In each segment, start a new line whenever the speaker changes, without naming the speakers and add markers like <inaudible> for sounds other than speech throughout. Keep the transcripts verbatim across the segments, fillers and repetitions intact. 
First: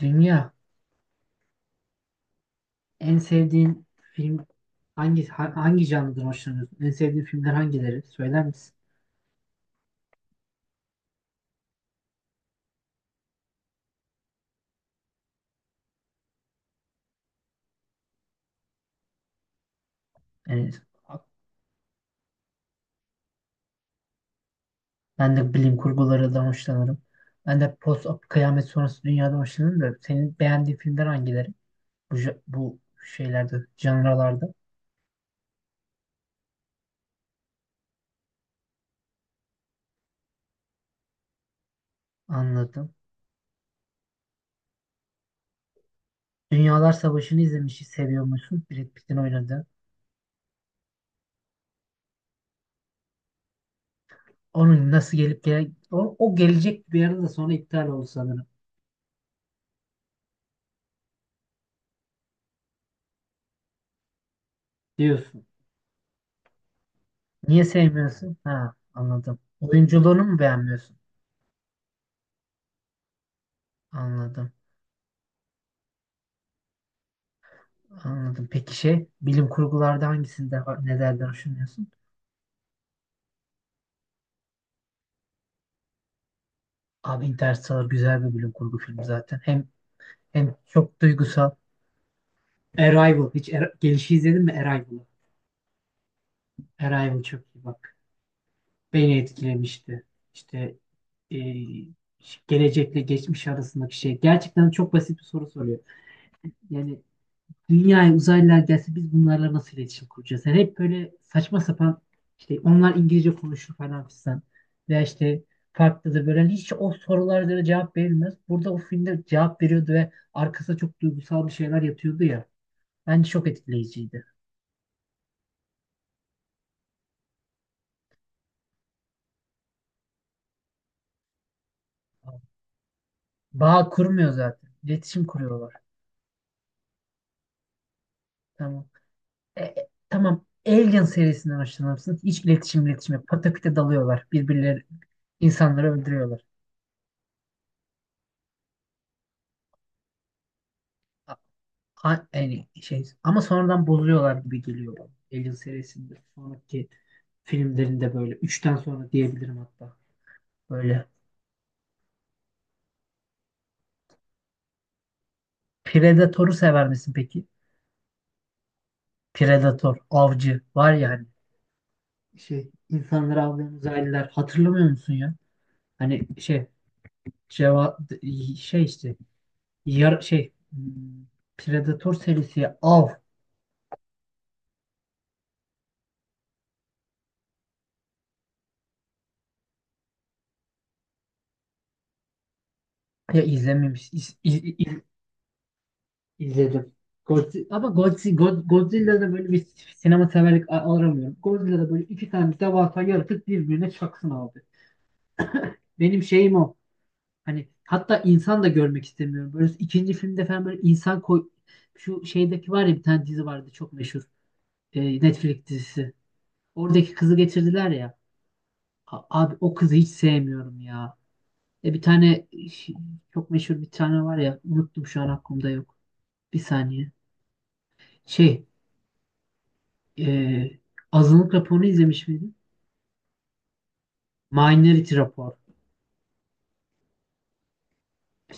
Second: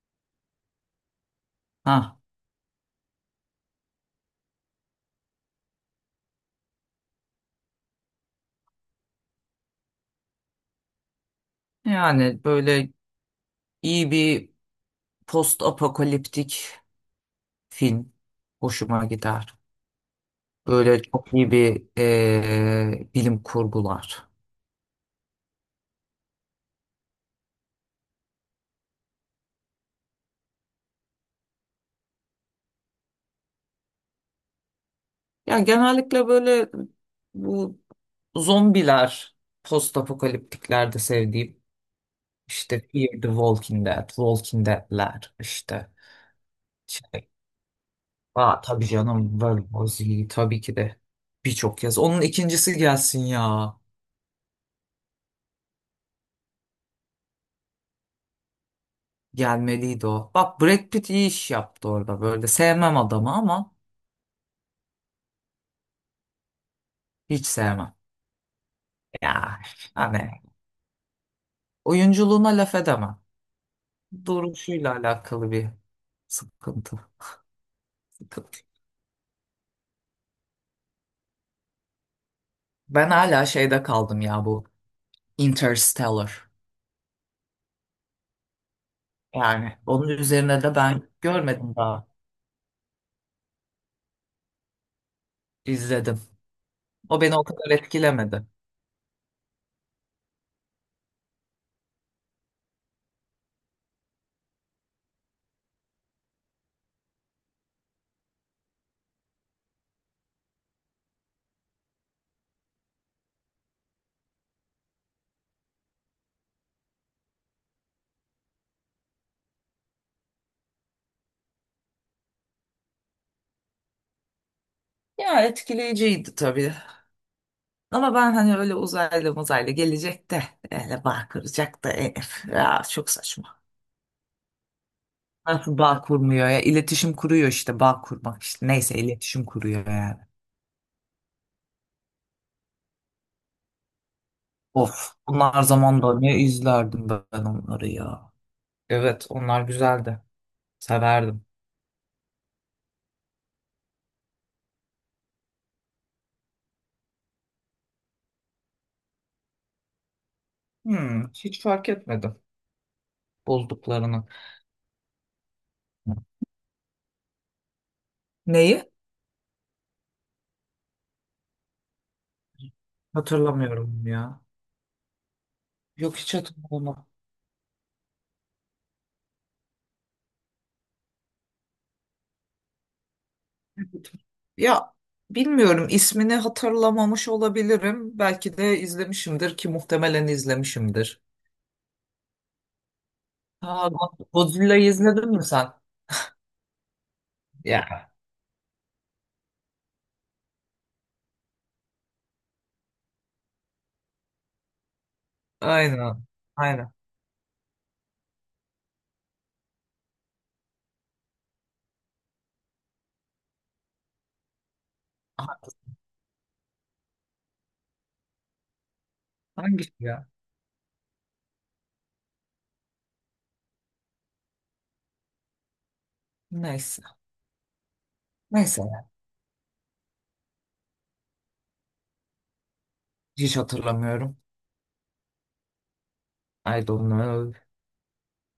Dünya
Ha,
en sevdiğin film hangi ha- hangi canlıdan hoşlanıyorsun? En sevdiğin filmler hangileri? Söyler misin?
yani böyle iyi bir post apokaliptik film hoşuma gider.
Yani
Böyle çok iyi bir eee, bilim kurgular.
ben de bilim kurgularından hoşlanırım. Ben de post kıyamet sonrası dünyadan hoşlanırım da senin beğendiğin filmler hangileri? Bu ja- bu şeylerde, canralarda
Ya genellikle böyle bu zombiler post apokaliptiklerde sevdiğim. İşte
anladım.
Fear the Walking Dead, Walking Dead'ler işte.
Dünyalar
Şey,
Savaşı'nı izlemişi seviyor
aa,
musun? Brad
tabii
Pitt'in
canım World
oynadığı.
War Z tabii ki de birçok kez. Onun ikincisi gelsin ya.
Onun nasıl gelip gele o, o gelecek bir arada sonra iptal oldu sanırım
Gelmeliydi o. Bak Brad Pitt iyi iş yaptı orada böyle. Sevmem adamı ama
diyorsun.
hiç
Niye
sevmem.
sevmiyorsun? Ha anladım.
Ya
Oyunculuğunu mu
hani
beğenmiyorsun?
oyunculuğuna laf edemem.
Anladım.
Duruşuyla alakalı bir sıkıntı.
Anladım.
sıkıntı.
Peki şey bilim kurgularda hangisinde nelerden hoşlanıyorsun?
Ben hala şeyde kaldım ya bu Interstellar.
Abi Interstellar güzel bir bilim kurgu filmi zaten. Hem
Yani onun
hem
üzerine de
çok
ben
duygusal.
görmedim daha.
Arrival. Hiç Ar- gelişi izledin mi Arrival'ı?
İzledim. O
Arrival
beni
çok
o
iyi
kadar
bak.
etkilemedi.
Beni etkilemişti. İşte e, gelecekle geçmiş arasındaki şey. Gerçekten çok basit bir soru soruyor. Yani dünyaya uzaylılar gelse biz bunlarla nasıl iletişim kuracağız? Yani hep böyle saçma sapan işte onlar İngilizce konuşur falan filan veya işte farklı da böyle hani hiç o sorulara göre cevap verilmez. Burada o filmde cevap veriyordu ve arkasında çok duygusal bir şeyler yatıyordu ya. Bence çok etkileyiciydi.
Ya etkileyiciydi tabii. Ama ben hani öyle uzaylı muzaylı gelecek de öyle bağ kıracak da eh, ya çok saçma.
Bağ kurmuyor zaten. İletişim kuruyorlar.
Nasıl bağ kurmuyor ya? İletişim kuruyor işte bağ kurmak işte.
Tamam.
Neyse iletişim
E,
kuruyor
e,
yani.
tamam. Alien serisinden hoşlanır mısınız? Hiç iletişim iletişim yok. Pataküte dalıyorlar. Birbirleri
Of bunlar
insanları
zamanda ne
öldürüyorlar.
izlerdim ben onları ya. Evet onlar güzeldi. Severdim.
A- yani şey ama sonradan bozuyorlar gibi geliyor bana. Alien serisinde sonraki filmlerinde böyle üçten sonra diyebilirim hatta. Böyle
Hmm, hiç fark etmedim bozduklarını.
Predator'u sever misin peki?
Neyi?
Predator, avcı var ya hani şey insanları avlayan
Hatırlamıyorum
uzaylılar
ya.
hatırlamıyor musun ya?
Yok
Hani
hiç
şey
hatırlamam.
ceva şey işte yar şey hmm, Predator serisi av
Ya bilmiyorum ismini hatırlamamış olabilirim. Belki de izlemişimdir ki muhtemelen izlemişimdir.
ya
Ha,
izlememiş
Go-
iz,
Godzilla'yı
iz-
izledin mi sen?
İzledim. Godzi- ama
Ya.
Godzi- God- Godzilla'da böyle bir sinema severlik a- aramıyorum. Godzilla'da böyle iki tane devasa yaratık birbirine çaksın abi.
Aynen.
Benim şeyim o.
Aynen.
Hani hatta insan da görmek istemiyorum. Böyle ikinci filmde falan böyle insan koy... Şu şeydeki var ya bir tane dizi vardı çok meşhur. E, Netflix dizisi. Oradaki kızı getirdiler ya. A- abi o
Hangisi
kızı hiç
ya?
sevmiyorum ya. E bir tane ş- Çok meşhur bir tane var ya. Unuttum şu an aklımda yok. Bir
Neyse.
saniye. Şey.
Neyse.
e, Azınlık raporunu izlemiş miydin?
Hiç hatırlamıyorum.
Minority rapor.
I don't know.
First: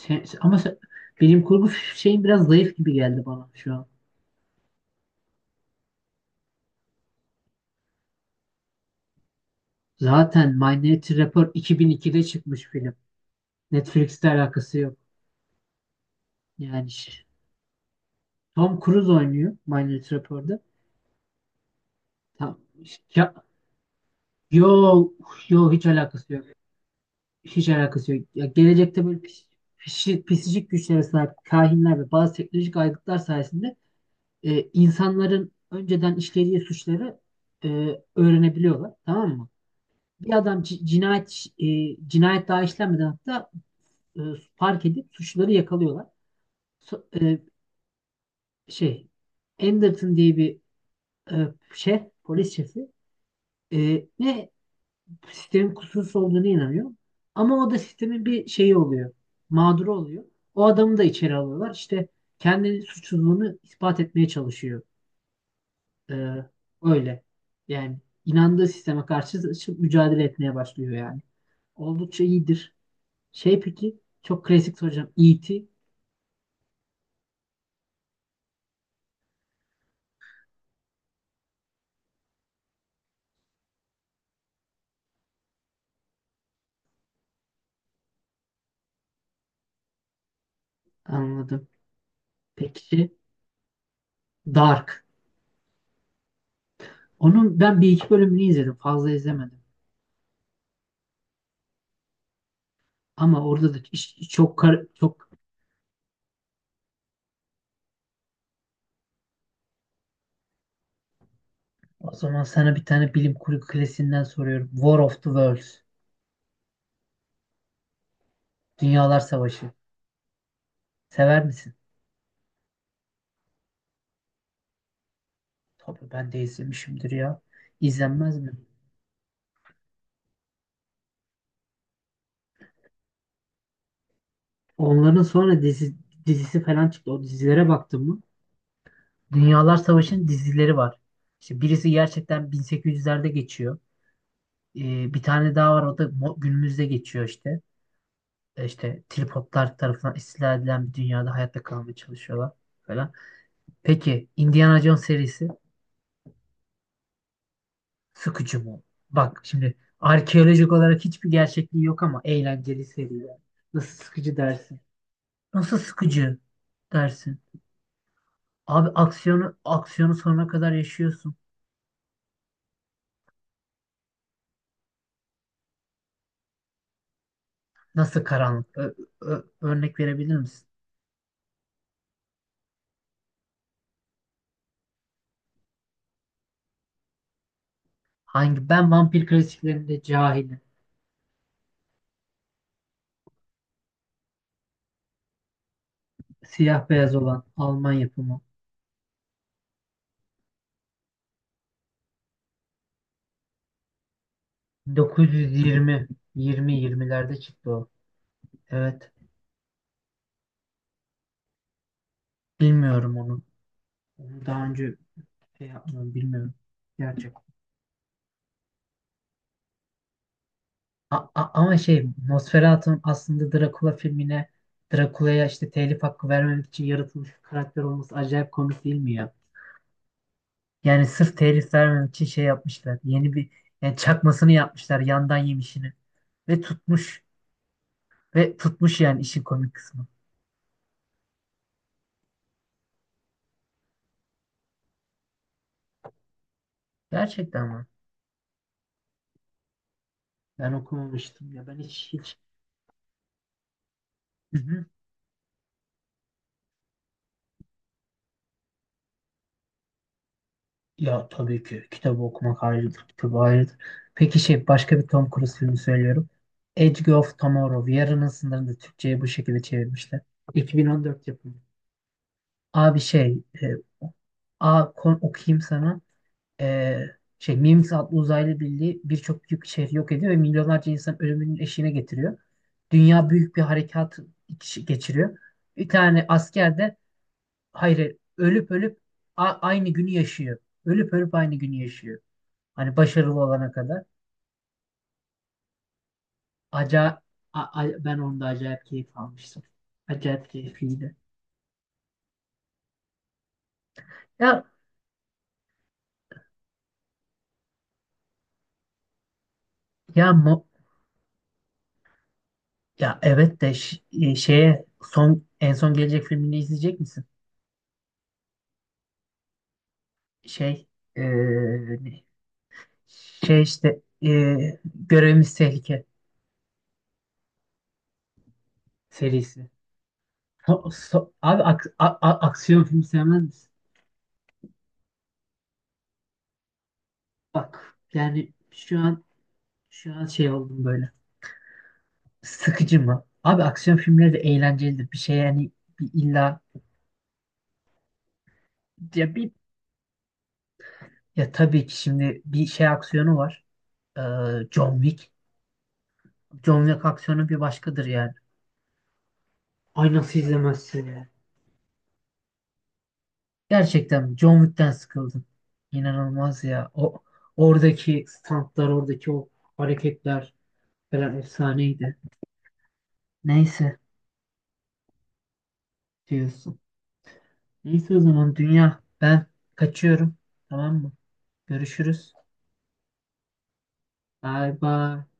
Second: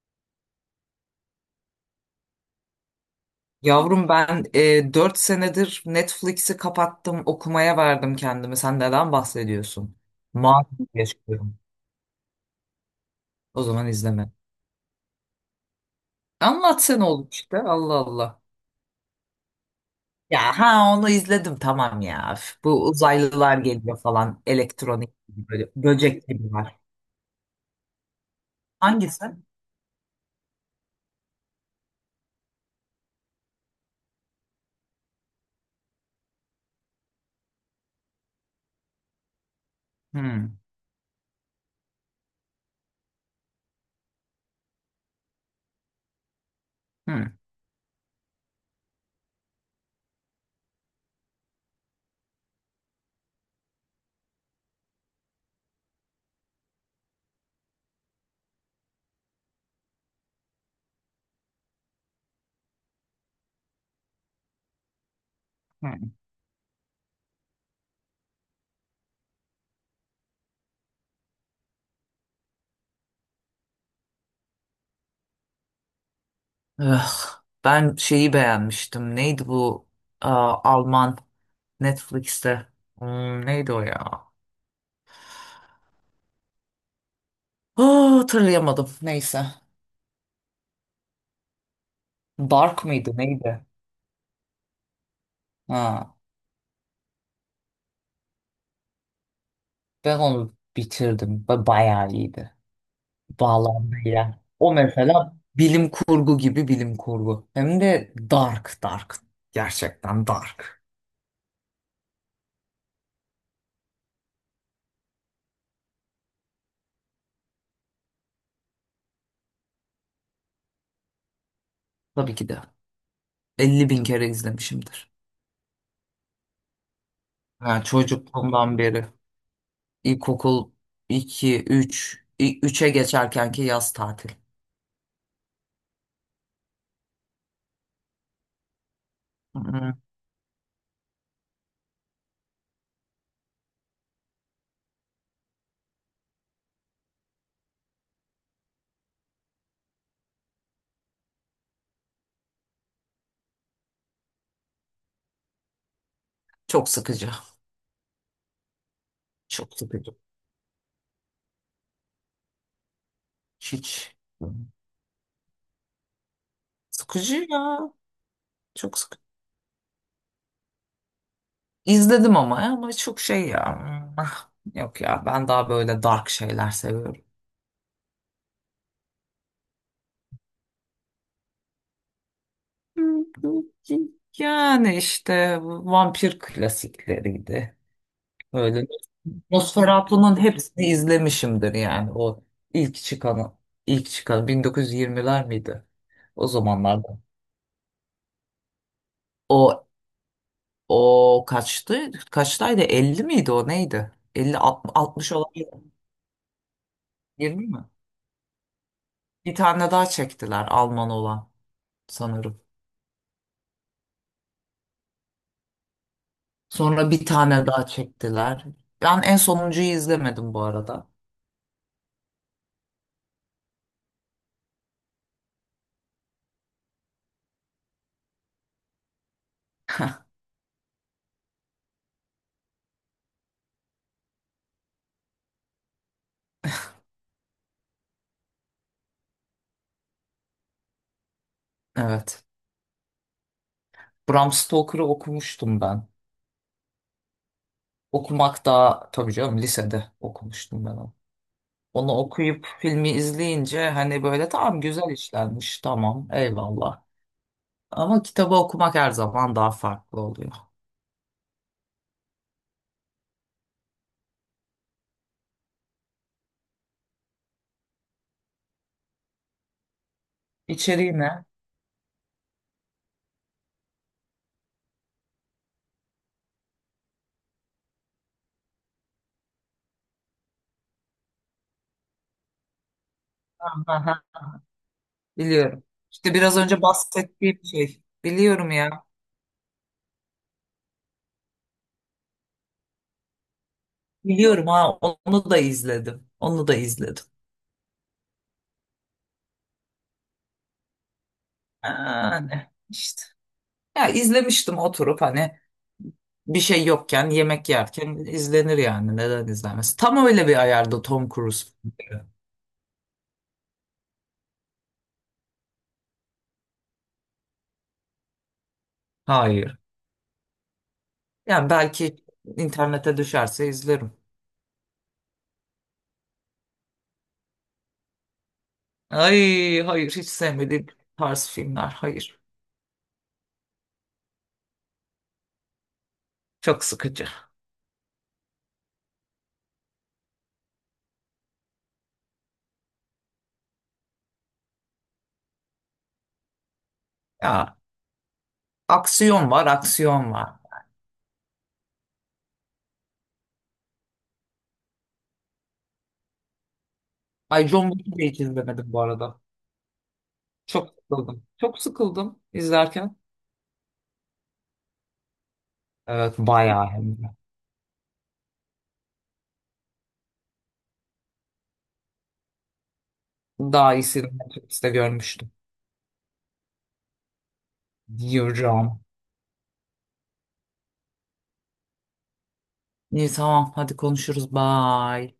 Sen- sen- ama sen- Bilim kurgu şeyin biraz zayıf gibi geldi bana şu an.
Yavrum ben e, dört senedir Netflix'i kapattım. Okumaya verdim kendimi. Sen neden bahsediyorsun?
Zaten
Mağdur
Minority Report
yaşıyorum.
iki bin ikide çıkmış film.
O zaman
Netflix'te
izleme.
alakası yok. Yani
Anlatsana
ş-
oğlum işte. Allah Allah.
Tom Cruise oynuyor Minority
Ya
Report'ta.
ha onu izledim tamam ya. Üf,
Tam,
bu
ya,
uzaylılar geliyor falan. Elektronik
yo,
gibi böyle
Yo hiç
böcek
alakası yok.
gibi var.
Hiç alakası yok. Ya, gelecekte böyle
Hangisi?
pis, pis- pisicik güçlere sahip kahinler ve bazı teknolojik aygıtlar sayesinde e, insanların önceden işlediği suçları e, öğrenebiliyorlar. Tamam mı? Bir
Hmm,
adam ci- cinayet e, cinayet daha işlenmeden hatta e, fark edip suçluları yakalıyorlar. So- e,
hmm,
Şey Anderton diye bir e, şef, polis şefi e, ne sistemin kusursuz olduğuna inanıyor. Ama o da sistemin bir şeyi oluyor. Mağduru oluyor. O adamı da içeri alıyorlar. İşte kendi suçluluğunu ispat etmeye çalışıyor.
hmm.
Ee, Öyle. Yani inandığı sisteme karşı ç- mücadele etmeye başlıyor yani. Oldukça iyidir. Şey peki çok klasik soracağım. E T
Ugh, ben şeyi beğenmiştim. Neydi bu? Aa, Alman. Netflix'te. Hmm, neydi o ya? Aa, hatırlayamadım. Neyse.
anladım.
Dark
Peki
mıydı neydi?
Dark.
Ha,
Onun ben bir iki bölümünü izledim. Fazla izlemedim.
ben onu bitirdim. Ba- Bayağı iyiydi.
Ama orada da iş-
Bağlamıyla.
çok
O
kar- çok
mesela bilim kurgu gibi bilim kurgu. Hem de dark dark. Gerçekten dark.
o zaman sana bir tane bilim kurgu klasiğinden soruyorum. War of the Worlds. Dünyalar Savaşı. Sever misin?
Tabii ki de. Elli bin kere izlemişimdir.
Tabii ben de izlemişimdir ya.
Ha,
İzlenmez mi?
çocukluğumdan beri. İlkokul iki, üç, üçe geçerkenki yaz tatil.
Onların sonra dizi, dizisi falan çıktı. O dizilere baktın mı?
Hı
Dünyalar
hı.
Savaşı'nın dizileri var. İşte birisi gerçekten bin sekiz yüzlerde geçiyor. Ee, bir tane daha var o da mo- günümüzde geçiyor işte. E, İşte tripodlar tarafından istila edilen bir dünyada hayatta kalmaya çalışıyorlar falan. Peki Indiana Jones serisi
Çok sıkıcı.
sıkıcı mı? Bak şimdi
Çok sıkıcı.
arkeolojik olarak hiçbir gerçekliği yok ama eğlenceli seri yani. Nasıl
Hiç.
sıkıcı dersin? Nasıl sıkıcı dersin?
Sıkıcı ya.
Abi
Çok sıkıcı.
aksiyonu aksiyonu sonuna kadar yaşıyorsun.
İzledim ama ya, ama çok şey ya. Ah, yok ya ben daha böyle dark şeyler seviyorum.
Nasıl karanlık? Ö- ö- örnek verebilir misin?
<laughs> Yani işte vampir klasikleriydi.
Hangi?
Böyle
Ben vampir klasiklerinde
Nosferatu'nun
cahilim.
hepsini izlemişimdir yani o ilk çıkanı ilk çıkan bin dokuz yüz yirmiler miydi? O
Siyah beyaz
zamanlarda.
olan Alman yapımı.
O o kaçtı? Kaçtaydı? Elli miydi o neydi? Elli altmış olan
dokuz yüz yirmi yirmi yirmilerde
yirmi
çıktı
mi?
o. Evet.
Bir tane daha çektiler Alman olan sanırım.
Bilmiyorum onu. Onu daha önce şey yapmadım. Bilmiyorum.
Sonra bir
Gerçek.
tane daha çektiler. Ben en sonuncuyu izlemedim bu arada.
A- a- ama şey Nosferatu'nun aslında Dracula filmine Dracula'ya işte telif hakkı vermemek için yaratılmış bir karakter olması acayip komik değil mi ya?
<laughs>
Yani sırf telif vermemek için şey yapmışlar. Yeni bir yani çakmasını yapmışlar yandan yemişini. Ve tutmuş. Ve tutmuş yani işin komik kısmı.
Evet. Bram Stoker'ı okumuştum ben.
Gerçekten mi?
Okumak daha tabii canım lisede
Ben
okumuştum ben onu.
okumamıştım ya ben hiç
Onu
hiç.
okuyup filmi izleyince hani böyle
Hı
tamam
hı.
güzel işlenmiş tamam eyvallah. Ama kitabı okumak her zaman daha farklı oluyor.
Ya tabii ki kitabı okumak ayrıdır, kitabı ayrıdır. Peki şey başka bir Tom Cruise filmi söylüyorum. Edge of Tomorrow, Yarının Sınırında Türkçe'ye bu şekilde çevirmişler.
İçeriği
iki bin on dört
ne?
yapımı. Abi şey, e, a, kon, Okuyayım sana. E, şey, Mimics adlı uzaylı birliği birçok büyük şehri yok ediyor ve milyonlarca insan ölümünün eşiğine getiriyor. Dünya büyük bir
Aha,
harekat iç- geçiriyor.
biliyorum.
Bir tane
İşte biraz
asker
önce
de
bahsettiğim şey.
hayır
Biliyorum
ölüp
ya.
ölüp a- aynı günü yaşıyor. Ölüp ölüp aynı günü yaşıyor. Hani başarılı olana kadar.
Biliyorum ha onu da izledim. Onu da
Aca
izledim.
a- a- Ben onda acayip keyif almıştım. Acayip keyifliydi.
Yani işte. Ya
Ya
izlemiştim oturup hani bir şey yokken yemek yerken izlenir yani neden izlenmez. Tam
ya
öyle bir
mo-
ayarda Tom Cruise filmleri.
ya evet de ş- e, şeye son en son gelecek filmini izleyecek misin?
Hayır.
Şey e,
Yani belki
ne-
internete
şey
düşerse
işte
izlerim.
e, Görevimiz Tehlike serisi.
Ay hayır hiç
So-
sevmediğim
so-
tarz
abi
filmler
ak- a- a-
hayır.
Aksiyon filmi sevmez misin?
Çok sıkıcı.
Bak yani şu an şu an şey oldum böyle. Sıkıcı mı? Abi aksiyon filmleri de eğlencelidir. Bir şey yani bir illa
Ya
ya bir
aksiyon var aksiyon var.
ya Tabii ki şimdi bir şey aksiyonu var. Ee, John Wick. John Wick aksiyonu bir
Ay John
başkadır
Wick'i de
yani.
hiç izlemedim bu arada.
Ay nasıl
Çok
izlemezsin ya?
sıkıldım. Çok sıkıldım izlerken.
Gerçekten John Wick'ten sıkıldım.
Evet
İnanılmaz
bayağı
ya.
hem
O
de.
oradaki stuntlar, oradaki o hareketler falan efsaneydi.
Daha
Neyse
iyisini Netflix'te görmüştüm.
diyorsun. Neyse o zaman dünya
Yürüyorum.
ben kaçıyorum. Tamam mı? Görüşürüz.
İyi tamam hadi konuşuruz.
Bay bay.
Bye.